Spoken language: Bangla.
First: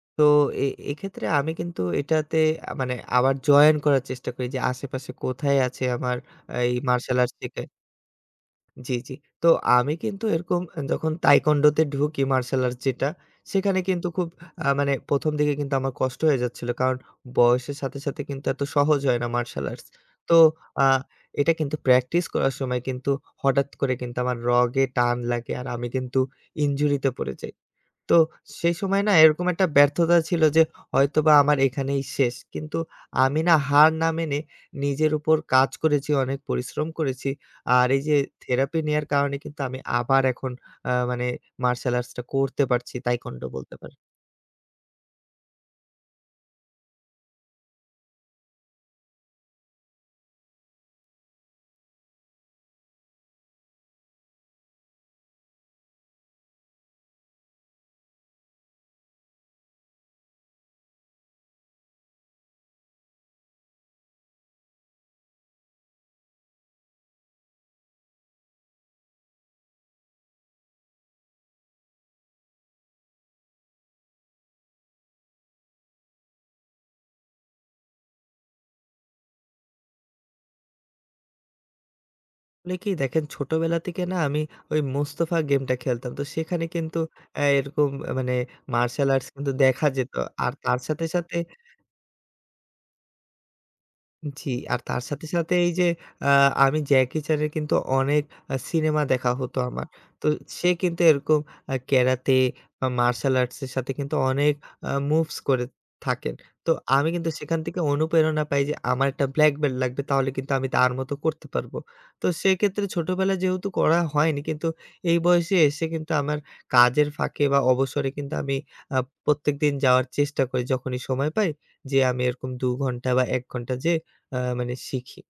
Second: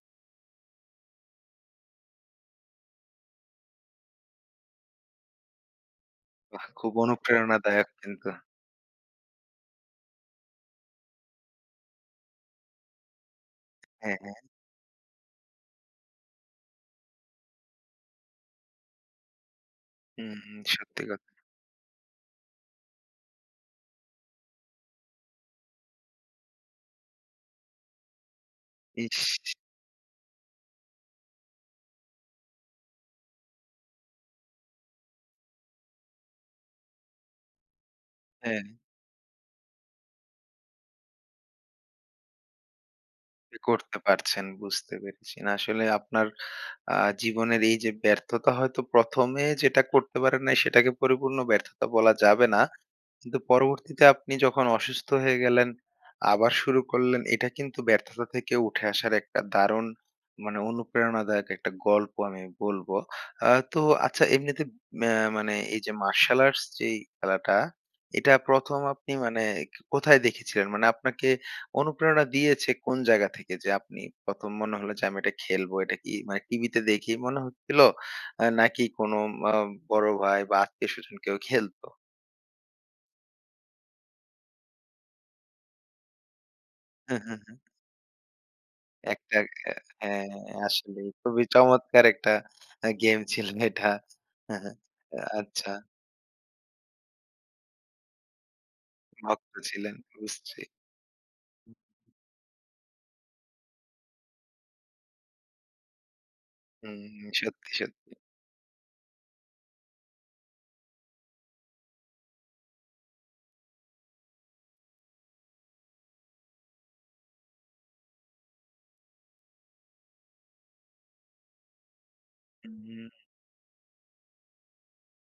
তো এ এক্ষেত্রে আমি কিন্তু এটাতে মানে আবার জয়েন করার চেষ্টা করি যে আশেপাশে কোথায় আছে আমার বাহ! এই খুব মার্শাল আর্টস থেকে অনুপ্রেরণাদায়ক কিন্তু। জি, জি। তো আমি কিন্তু এরকম যখন Taekwondo তে ঢুকি মার্শাল আর্টস যেটা, সেখানে কিন্তু হ্যাঁ, খুব হ্যাঁ। আ মানে ১ম দিকে কিন্তু আমার কষ্ট হয়ে যাচ্ছিল। কারণ বয়সের সাথে, সাথে কিন্তু এত সহজ হয় না মার্শাল আর্টস। হু, তো হু আ সত্যি ক এটা কিন্তু প্র্যাকটিস করার সময় কিন্তু হঠাৎ করে কিন্তু আমার রগে টান লাগে। আর আমি কিন্তু ইনজুরিতে পড়ে যাই। তো সেই সময় না এরকম ইস! একটা ব্যর্থতা ছিল যে হয়তোবা আমার এখানেই শেষ। কিন্তু আমি না হার না মেনে নিজের উপর কাজ করেছি, অনেক পরিশ্রম করেছি। আর এইযে হ্যাঁ। থেরাপি নেয়ার কারণে কিন্তু আমি আবার এখন আ মানে মার্শাল আর্টসটা করতে পারছি Taekwondo বলতে পারি। করতে পারছেন বুঝতে পেরেছি। না আসলে আপনার আ জীবনের এইযে ব্যর্থতা হয়তো ১ম এ যেটা করতে পারেন না সেটাকে পরিপূর্ণ ব্যর্থতা বলা যাবে না। কিন্তু পরবর্তীতে আপনি যখন অসুস্থ হয়ে গেলেন, আবার শুরু করলেন এটা কিন্তু ব্যর্থতা থেকে উঠে আসার একটা দারুণ মানে, অনুপ্রেরণাদায়ক একটা গল্প আমি বলব। আ তো আচ্ছা এমনিতে ম্যা মানে এই যে মার্শাল আর্টস যে খেলাটা। এটা ১ম আপনি মানে কোথায় দেখেছিলেন? মানে আপনাকে অনুপ্রেরণা দিয়েছে কোন জায়গা থেকে? যে আপনি ১ম মনে হলো যে আমি এটা খেলবো। এটা কি মানে টিভিতে দেখেই মনে হচ্ছিল? আ নাকি কোনো আ বড় ভাই বা আত্মীয় স্বজন কেউ খেলত? অনেকে দেখেন ছোটবেলা থেকে না? আমি ওই Mustafa গেমটা খেলতাম। তো সেখানে কিন্তু হ্যাঁ, হ্যাঁ, আ হ্যাঁ। এরকম মানে মার্শাল আর্টস একটার কিন্তু আ দেখা যেত। হ্যাঁ, আর তার সাথে আসলেই সাথে খুবই চমৎকার একটা আ গেম ছিল এটা। জি। হু, হু। আর তার সাথে, সাথে আচ্ছা। এই যে আ আমি জ্যাকি চ্যানের কিন্তু অনেক আ সিনেমা দেখা ভক্ত হত আমার। ছিলেন তো বুঝছি। সে কিন্তু এরকম আ ক্যারাতে বা মার্শাল আর্টস এর সাথে কিন্তু অনেক আ মুভস করে থাকেন। তো হুম। আমি কিন্তু সেখান সত্যি, থেকে সত্যি। অনুপ্রেরণা পাই যে আমার একটা ব্ল্যাকবেলট লাগবে তাহলে কিন্তু আমি তার মতো করতে পারবো। তো সেক্ষেত্রে ছোটবেলায় যেহেতু করা হয়নি, কিন্তু এই বয়সে এসে কিন্তু আমার কাজের ফাঁকে, বা অবসরে কিন্তু আমি আ প্রত্যেকদিন যাওয়ার চেষ্টা করি যখনই সময় পাই। যেয়ে আমি এরকম ২ ঘন্টা হুম। বা ১ ঘন্টা যে আ মানে শিখি।